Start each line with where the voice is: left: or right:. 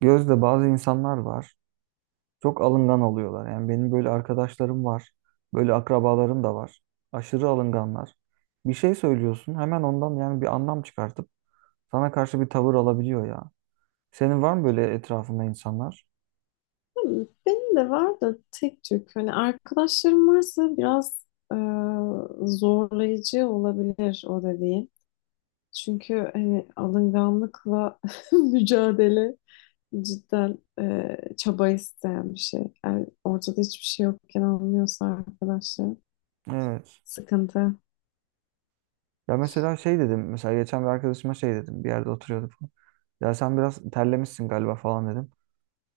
right: Gözde, bazı insanlar var. Çok alıngan oluyorlar. Yani benim böyle arkadaşlarım var. Böyle akrabalarım da var. Aşırı alınganlar. Bir şey söylüyorsun, hemen ondan yani bir anlam çıkartıp sana karşı bir tavır alabiliyor ya. Senin var mı böyle etrafında insanlar?
left: Benim de var da tek Türk. Hani arkadaşlarım varsa biraz e, zorlayıcı olabilir o dediğin. Çünkü hani alınganlıkla mücadele cidden çaba isteyen bir şey. Yani ortada hiçbir şey yokken anlıyorsa arkadaşlar
right: Evet.
left: sıkıntı.
right: Ya mesela şey dedim. Mesela geçen bir arkadaşıma şey dedim. Bir yerde oturuyorduk. Ya sen biraz terlemişsin galiba falan dedim.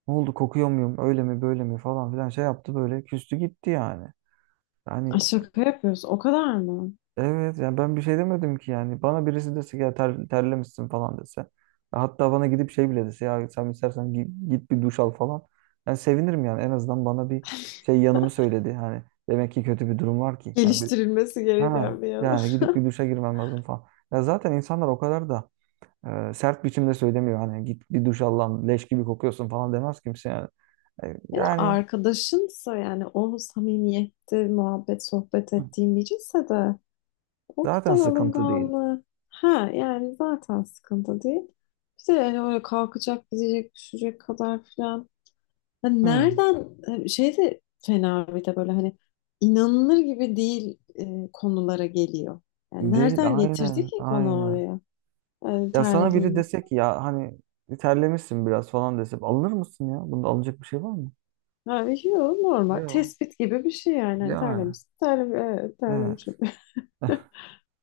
right: Ne oldu, kokuyor muyum? Öyle mi, böyle mi falan filan şey yaptı böyle. Küstü gitti yani. Yani.
left: Ay, şaka yapıyoruz. O kadar mı?
right: Evet, yani ben bir şey demedim ki yani. Bana birisi dese ki ya terlemişsin falan dese. Hatta bana gidip şey bile dese, ya sen istersen git bir duş al falan. Ben sevinirim yani, en azından bana bir şey yanımı söyledi. Hani demek ki kötü bir durum var ki. Yani bir,
left: Geliştirilmesi gereken
right: ha,
left: bir yanı.
right: yani gidip bir duşa girmem lazım falan. Ya zaten insanlar o kadar da sert biçimde söylemiyor. Hani git bir duş al lan, leş gibi kokuyorsun falan demez kimse yani. E,
left: Yani
right: Yani
left: arkadaşınsa, yani o samimiyette muhabbet sohbet ettiğin biriyse de o
right: zaten
left: kadar
right: sıkıntı değil.
left: alınganlığı, ha, yani zaten sıkıntı değil. Bir de yani öyle kalkacak, gidecek, düşecek kadar filan. Hani
right: Hmm.
left: nereden şey de fena, bir de böyle hani inanılır gibi değil konulara geliyor. Yani
right: Değil,
left: nereden getirdi
right: aynen
left: ki konu
right: aynen.
left: oraya? Yani
right: Ya sana biri
left: terlediğini.
right: dese ki ya hani terlemişsin biraz falan dese, alınır mısın ya? Bunda alınacak bir şey var mı?
left: Abi, yok, normal.
right: Yok.
left: Tespit gibi bir şey yani. Hani
right: Yani
left: terlemiş, terlemiş, evet,
right: evet.
left: terlemişim.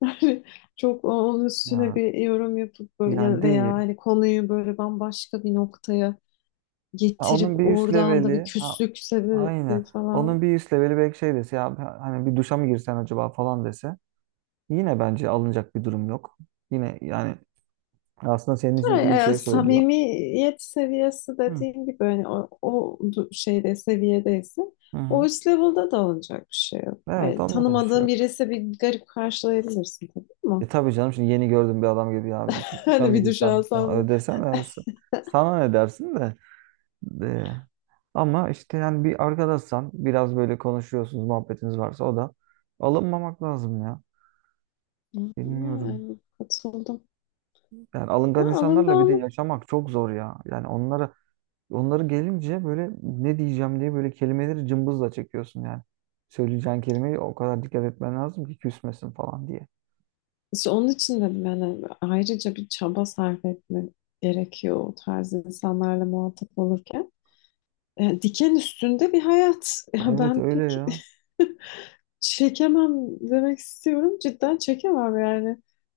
left: Yani çok onun üstüne
right: Ya,
left: bir yorum yapıp böyle-
right: yani
left: ya, veya
right: değil.
left: hani konuyu böyle bambaşka bir noktaya
right: Ha, onun
left: getirip
right: bir üst
left: oradan da bir
right: leveli ha,
left: küslük
right: aynen.
left: sebebi
right: Onun
left: falan.
right: bir üst leveli belki şey dese, ya hani bir duşa mı girsen acaba falan dese, yine bence alınacak bir durum yok. Yine yani aslında senin için
left: Ha,
right: iyi bir şey söylüyor.
left: samimiyet seviyesi
right: Hı.
left: dediğim gibi hani o, o du- şeyde seviyedeyse
right: Hı
left: o
right: hı.
left: üst level'da da olacak bir şey yok.
right: Evet,
left: Yani
right: onda da bir şey
left: tanımadığın
right: yok.
left: birisi bir garip karşılayabilirsin tabii ama
right: E tabii canım, şimdi yeni gördüm bir adam gibi ya bir duşa
left: hani
right: mı
left: bir duş
right: girsem falan
left: alsam bile.
right: öyle desen ya, sana ne dersin de. Ee, Ama işte yani bir arkadaşsan, biraz böyle konuşuyorsunuz, muhabbetiniz varsa, o da alınmamak lazım ya. Bilmiyorum.
left: Yani katıldım.
right: Yani
left: Ya,
right: alıngan insanlarla bir de
left: alınganlık.
right: yaşamak çok zor ya. Yani onları gelince böyle ne diyeceğim diye böyle kelimeleri cımbızla çekiyorsun yani. Söyleyeceğin kelimeyi o kadar dikkat etmen lazım ki küsmesin falan diye.
left: İşte onun için dedim yani ayrıca bir çaba sarf etme gerekiyor o tarz insanlarla muhatap olurken. Diken üstünde bir hayat. Ya,
right: Evet,
left: ben
right: öyle
left: pek
right: ya.
left: çekemem demek istiyorum. Cidden çekemem yani.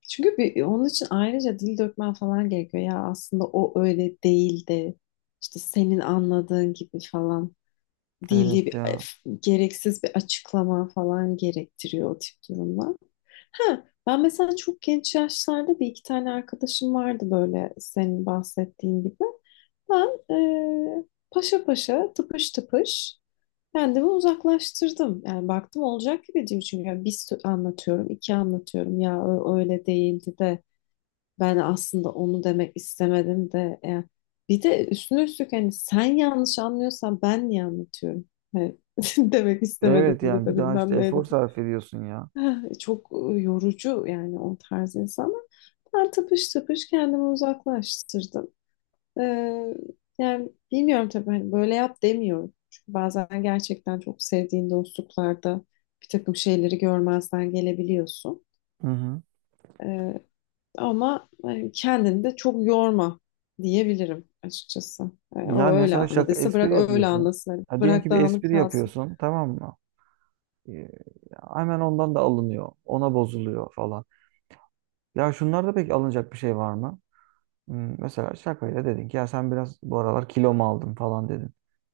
left: Çünkü bir, onun için ayrıca dil dökmen falan gerekiyor. Ya aslında o öyle değildi. İşte senin anladığın gibi falan değil,
right: Evet
left: bir
right: ya.
left: gereksiz bir açıklama falan gerektiriyor o tip durumlar. Ha, ben mesela çok genç yaşlarda bir iki tane arkadaşım vardı böyle senin bahsettiğin gibi. Ben e, paşa paşa, tıpış tıpış kendimi uzaklaştırdım. Yani baktım olacak gibi değil. Çünkü ya bir sö- anlatıyorum, iki anlatıyorum. Ya ö- öyle değildi de, ben aslında onu demek istemedim de. Yani bir de üstüne üstlük hani sen yanlış anlıyorsan ben niye anlatıyorum? Hani demek istemedim
right: Evet,
left: de
right: yani bir
left: de
right: daha işte
left: bilmem
right: efor
left: neydi de.
right: sarf ediyorsun ya.
left: Ah, çok yorucu yani o tarz insanlar. Ben tıpış tıpış kendimi uzaklaştırdım. Ee, Yani bilmiyorum tabii, hani böyle yap demiyorum. Çünkü bazen gerçekten çok sevdiğin dostluklarda bir takım şeyleri görmezden gelebiliyorsun.
right: Hı hı.
left: Ee, Ama hani kendini de çok yorma diyebilirim açıkçası. O
right: Yani
left: öyle
right: mesela şaka,
left: anladıysa bırak
right: espri
left: öyle
right: yapıyorsun.
left: anlasın. Hani
right: Ha, diyelim
left: bırak
right: ki bir
left: dağınık
right: espri
left: kalsın.
right: yapıyorsun, tamam mı? Ee, Hemen ondan da alınıyor. Ona bozuluyor falan. Ya şunlarda pek alınacak bir şey var mı? Mesela şakayla dedin ki ya sen biraz bu aralar kilo mu aldın falan dedin.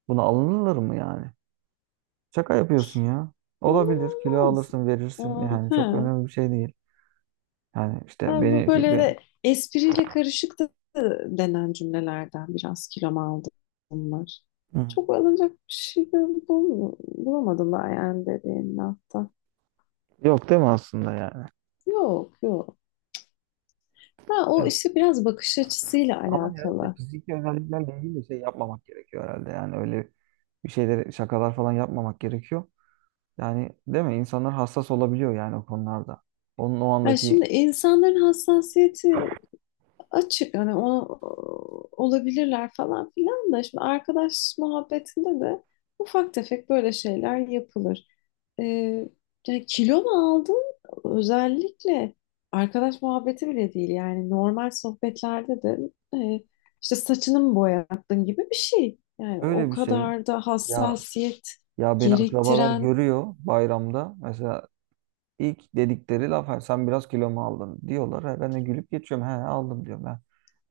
right: Buna alınırlar mı yani? Şaka yapıyorsun ya.
left: Ondan
right: Olabilir. Kilo
left: olmaz.
right: alırsın, verirsin.
left: Aa,
right: Yani
left: he.
right: çok önemli bir şey değil. Yani işte
left: Yani bu
right: beni
left: böyle
right: şimdi...
left: de espriyle karışık da denen cümlelerden, biraz kilom aldım, bunlar.
right: Hı.
left: Çok alınacak bir şey bul- bul- bulamadım ben yani dediğin hafta.
right: Yok değil mi aslında yani?
left: Yok, yok. Ha,
right: E,
left: o işte biraz bakış açısıyla
right: Ama herhalde
left: alakalı.
right: fiziki özelliklerle ilgili de şey yapmamak gerekiyor herhalde. Yani öyle bir şeyleri, şakalar falan yapmamak gerekiyor. Yani, değil mi? İnsanlar hassas olabiliyor yani o konularda. Onun o
left: Yani
right: andaki
left: şimdi insanların hassasiyeti açık, hani o, olabilirler falan filan da, şimdi arkadaş muhabbetinde de ufak tefek böyle şeyler yapılır. Ee, Yani kilo mu aldın? Özellikle arkadaş muhabbeti bile değil yani, normal sohbetlerde de e, işte saçını mı boyattın gibi bir şey. Yani o
right: öyle bir şey.
left: kadar da
right: Ya
left: hassasiyet
right: ya, beni akrabalar
left: gerektiren.
right: görüyor bayramda. Mesela ilk dedikleri laf, "Ha, sen biraz kilo mu aldın" diyorlar. Ha, ben de gülüp geçiyorum. He aldım diyorum ben.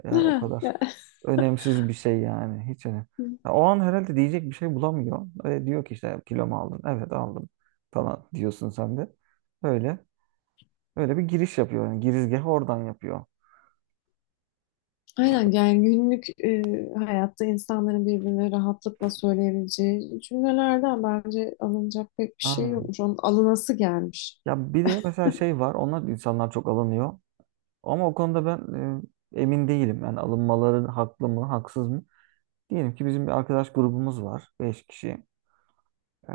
right: Ya, o
left: Ha,
right: kadar
left: ya.
right: önemsiz bir şey yani. Hiç önemli. Ya, o an herhalde diyecek bir şey bulamıyor. Diyor ki işte, kilo mu aldın? Evet aldım falan diyorsun sen de. Öyle. Öyle bir giriş yapıyor. Yani girizgahı oradan yapıyor.
left: Aynen, yani günlük hayatta insanların birbirine rahatlıkla söyleyebileceği cümlelerden bence alınacak pek bir şey yokmuş. Onun alınası gelmiş.
right: Ya bir de mesela şey var, onlar insanlar çok alınıyor. Ama o konuda ben emin değilim. Yani alınmaları haklı mı, haksız mı? Diyelim ki bizim bir arkadaş grubumuz var, 5 kişi. Ee,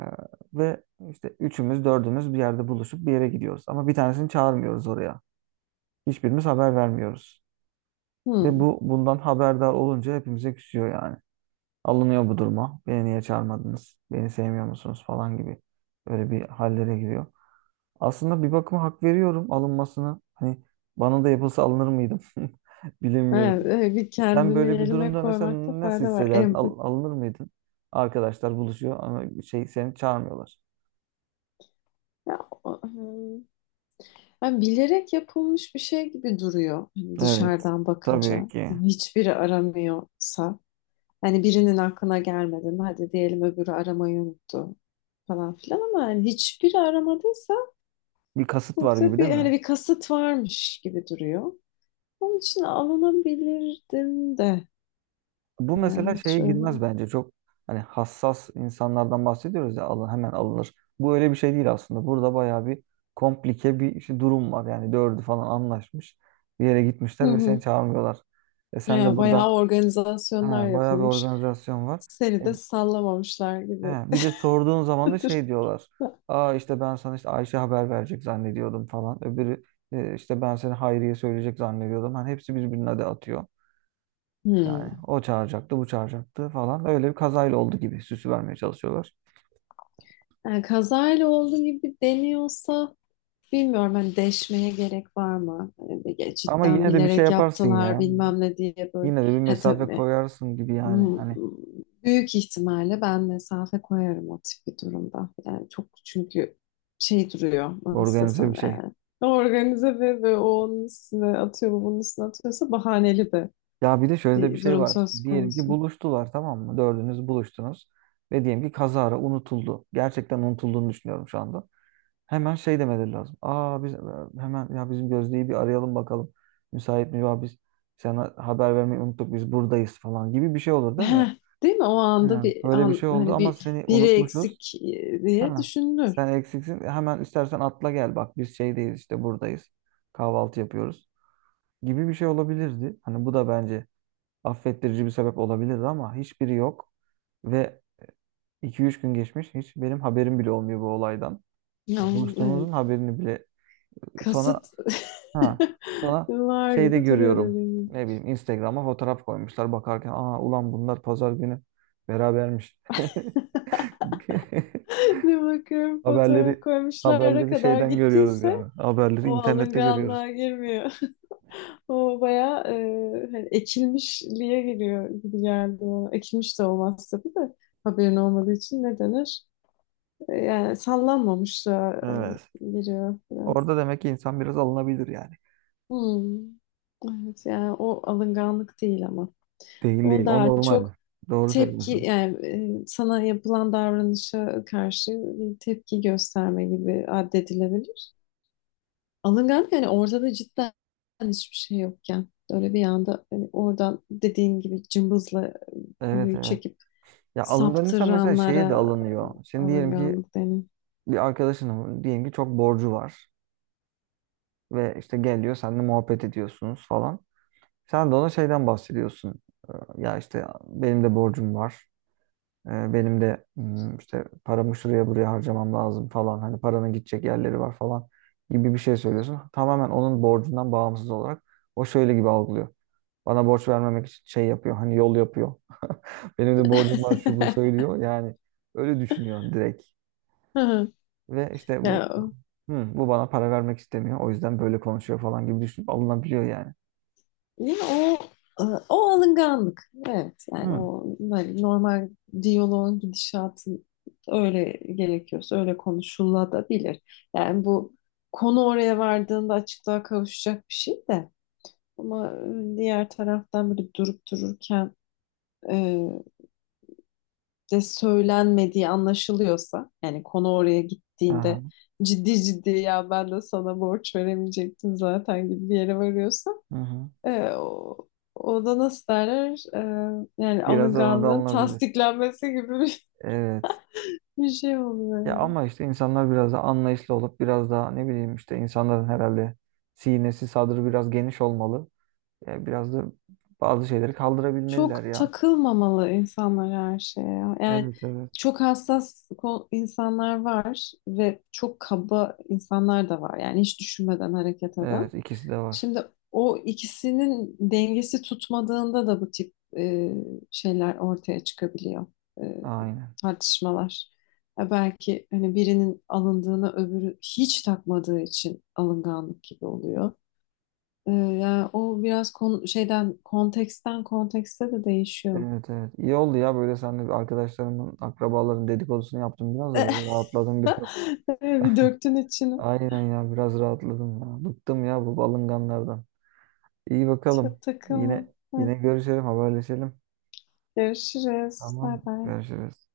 right: ve işte üçümüz, dördümüz bir yerde buluşup bir yere gidiyoruz. Ama bir tanesini çağırmıyoruz oraya. Hiçbirimiz haber vermiyoruz. Ve
left: Hmm.
right: bu bundan haberdar olunca hepimize küsüyor yani. Alınıyor bu duruma. Beni niye çağırmadınız? Beni sevmiyor musunuz falan gibi. Böyle bir hallere giriyor. Aslında bir bakıma hak veriyorum alınmasına. Hani bana da yapılsa alınır mıydım? Bilemiyorum.
left: Evet, bir
right: Sen
left: kendini
right: böyle bir
left: yerine
right: durumda
left: koymakta
right: mesela nasıl
left: fayda var.
right: hissederdin?
left: Empati.
right: Alınır mıydın? Arkadaşlar buluşuyor ama şey, seni çağırmıyorlar.
left: Ya, o- hmm. Yani bilerek yapılmış bir şey gibi duruyor hani
right: Evet.
left: dışarıdan
right: Tabii
left: bakınca.
right: ki.
left: Hiçbiri aramıyorsa. Hani birinin aklına gelmedi mi? Hadi diyelim öbürü aramayı unuttu falan filan, ama hani hiçbiri aramadıysa
right: Bir kasıt var
left: burada
right: gibi, değil
left: bir hani
right: mi?
left: bir kasıt varmış gibi duruyor. Onun için alınabilirdim de.
right: Bu
left: Yani
right: mesela
left: hiç
right: şeye
left: öyle.
right: girmez bence. Çok hani hassas insanlardan bahsediyoruz ya, alın, hemen alınır. Bu öyle bir şey değil aslında. Burada bayağı bir komplike bir işte durum var. Yani dördü falan anlaşmış. Bir yere
left: Hı
right: gitmişler ve seni
left: hı.
right: çağırmıyorlar. E sen de
left: Ya bayağı
right: burada. Ha,
left: organizasyonlar
right: bayağı bir
left: yapılmış.
right: organizasyon var.
left: Seni
right: E,
left: de sallamamışlar gibi.
right: he, bir de sorduğun zaman da şey diyorlar. Aa, işte ben sana işte Ayşe haber verecek zannediyordum falan. Öbürü işte, ben seni Hayriye söyleyecek zannediyordum. Hani hepsi birbirine de atıyor. Yani
left: Hmm.
right: o çağıracaktı, bu çağıracaktı falan. Öyle bir kazayla oldu gibi süsü vermeye çalışıyorlar.
left: Yani kazayla olduğu gibi deniyorsa, bilmiyorum hani, deşmeye gerek var mı? Hani ya
right: Ama
left: cidden
right: yine de bir şey
left: bilerek
right: yaparsın
left: yaptılar
right: ya.
left: bilmem ne diye böyle.
right: Yine de bir
left: Ha,
right: mesafe
left: tabii.
right: koyarsın gibi yani.
left: Hmm,
right: Hani
left: büyük ihtimalle ben mesafe koyarım o tip bir durumda. Yani çok, çünkü şey duruyor, nasıl
right: organize bir
left: desem
right: şey.
left: yani. Organize ve o onun üstüne atıyor, bu bunun üstüne atıyorsa bahaneli de
right: Ya bir de şöyle de bir
left: bir
right: şey
left: durum
right: var.
left: söz
right: Diyelim ki
left: konusu.
right: buluştular, tamam mı? Dördünüz buluştunuz. Ve diyelim ki kazara unutuldu. Gerçekten unutulduğunu düşünüyorum şu anda. Hemen şey demeleri lazım. Aa, biz hemen, ya bizim Gözde'yi bir arayalım bakalım. Müsait mi? Ya biz sana haber vermeyi unuttuk, biz buradayız falan gibi bir şey olur, değil mi?
left: Heh, değil mi? O anda
right: Hı.
left: bir
right: Böyle bir
left: an,
right: şey oldu
left: hani
right: ama
left: bir
right: seni
left: biri
right: unutmuşuz.
left: eksik diye
right: Ha.
left: düşünülür.
right: Sen eksiksin. Hemen istersen atla gel, bak biz şeydeyiz, işte buradayız. Kahvaltı yapıyoruz gibi bir şey olabilirdi. Hani bu da bence affettirici bir sebep olabilirdi ama hiçbiri yok. Ve iki üç gün geçmiş, hiç benim haberim bile olmuyor bu olaydan.
left: Ya,
right: Ya
left: evet.
right: buluştuğumuzun haberini bile sonra,
left: Kasıt
right: ha, sonra
left: var
right: şeyde
left: gibi duruyor
right: görüyorum.
left: dediğim gibi.
right: Ne bileyim, Instagram'a fotoğraf koymuşlar, bakarken aa ulan bunlar pazar günü berabermiş.
left: Bir bakıyorum fotoğraf
right: Haberleri
left: koymuşlara
right: haberleri
left: kadar
right: şeyden görüyoruz
left: gittiyse
right: yani. Haberleri
left: o
right: internette görüyoruz.
left: alınganlığa girmiyor. O bayağı hani ekilmişliğe giriyor gibi geldi bana. Ekilmiş de olmaz tabii de, haberin olmadığı için ne denir? Yani sallanmamışlığa
right: Evet.
left: giriyor.
right: Orada demek ki insan biraz alınabilir yani.
left: Hmm. Evet, yani o alınganlık değil ama.
right: Değil
left: O
right: değil. O
left: daha
right: normal.
left: çok
right: Doğru
left: tepki
right: söylüyorsun.
left: yani, sana yapılan davranışa karşı bir tepki gösterme gibi addedilebilir. Alınganlık yani orada da cidden hiçbir şey yokken öyle bir anda, hani oradan dediğin gibi cımbızla
right: Evet
left: konuyu
right: evet.
left: çekip
right: Ya alınganıysa mesela şeye de
left: saptıranlara
right: alınıyor. Şimdi diyelim ki
left: alınganlık denir.
right: bir arkadaşının, diyelim ki çok borcu var ve işte geliyor, seninle muhabbet ediyorsunuz falan. Sen de ona şeyden bahsediyorsun. Ya işte benim de borcum var. Benim de işte paramı şuraya buraya harcamam lazım falan. Hani paranın gidecek yerleri var falan gibi bir şey söylüyorsun. Tamamen onun borcundan bağımsız olarak o şöyle gibi algılıyor. Bana borç vermemek için şey yapıyor. Hani yol yapıyor. Benim de borcum var şu bu söylüyor. Yani öyle düşünüyor direkt. Ve işte
left: Ya,
right: bu, "Hı, bu bana para vermek istemiyor. O yüzden böyle konuşuyor" falan gibi düşünüp alınabiliyor yani.
left: değil mi? O, o alınganlık. Evet, yani
right: Hı.
left: o böyle normal diyaloğun gidişatı öyle gerekiyorsa öyle konuşulabilir. Yani bu konu oraya vardığında açıklığa kavuşacak bir şey de, ama diğer taraftan böyle durup dururken e, de söylenmediği anlaşılıyorsa, yani konu oraya
right: Aha.
left: gittiğinde ciddi ciddi ya ben de sana borç veremeyecektim zaten gibi bir yere varıyorsa,
right: Hı hı.
left: e, o, o da nasıl derler? Yani
right: Biraz ona da
left: alınganlığın
right: alınabilir.
left: tasdiklenmesi gibi bir,
right: Evet.
left: bir şey oluyor
right: Ya ama
left: ya.
right: işte insanlar biraz da anlayışlı olup, biraz daha ne bileyim, işte insanların herhalde sinesi sadrı biraz geniş olmalı. Ya biraz da bazı şeyleri kaldırabilmeliler
left: Çok
right: ya.
left: takılmamalı insanlar her şeye, ya. Yani
right: Evet evet.
left: çok hassas ko- insanlar var ve çok kaba insanlar da var. Yani hiç düşünmeden hareket
right: Evet,
left: eden.
right: ikisi de var.
left: Şimdi o ikisinin dengesi tutmadığında da bu tip şeyler ortaya çıkabiliyor. E,
right: Aynen.
left: Tartışmalar. Ya belki hani birinin alındığını öbürü hiç takmadığı için alınganlık gibi oluyor. Yani o biraz kon- şeyden konteksten kontekste de değişiyor.
right: Evet evet. İyi oldu ya, böyle sen de, bir arkadaşlarımın, akrabaların dedikodusunu yaptım biraz da, böyle rahatladım biraz.
left: Bir döktün içine.
right: Aynen ya, biraz rahatladım ya. Bıktım ya bu balınganlardan. İyi bakalım.
left: Çok takılma.
right: Yine
left: Heh,
right: yine görüşelim, haberleşelim.
left: görüşürüz.
right: Tamam,
left: Bay bay.
right: görüşürüz.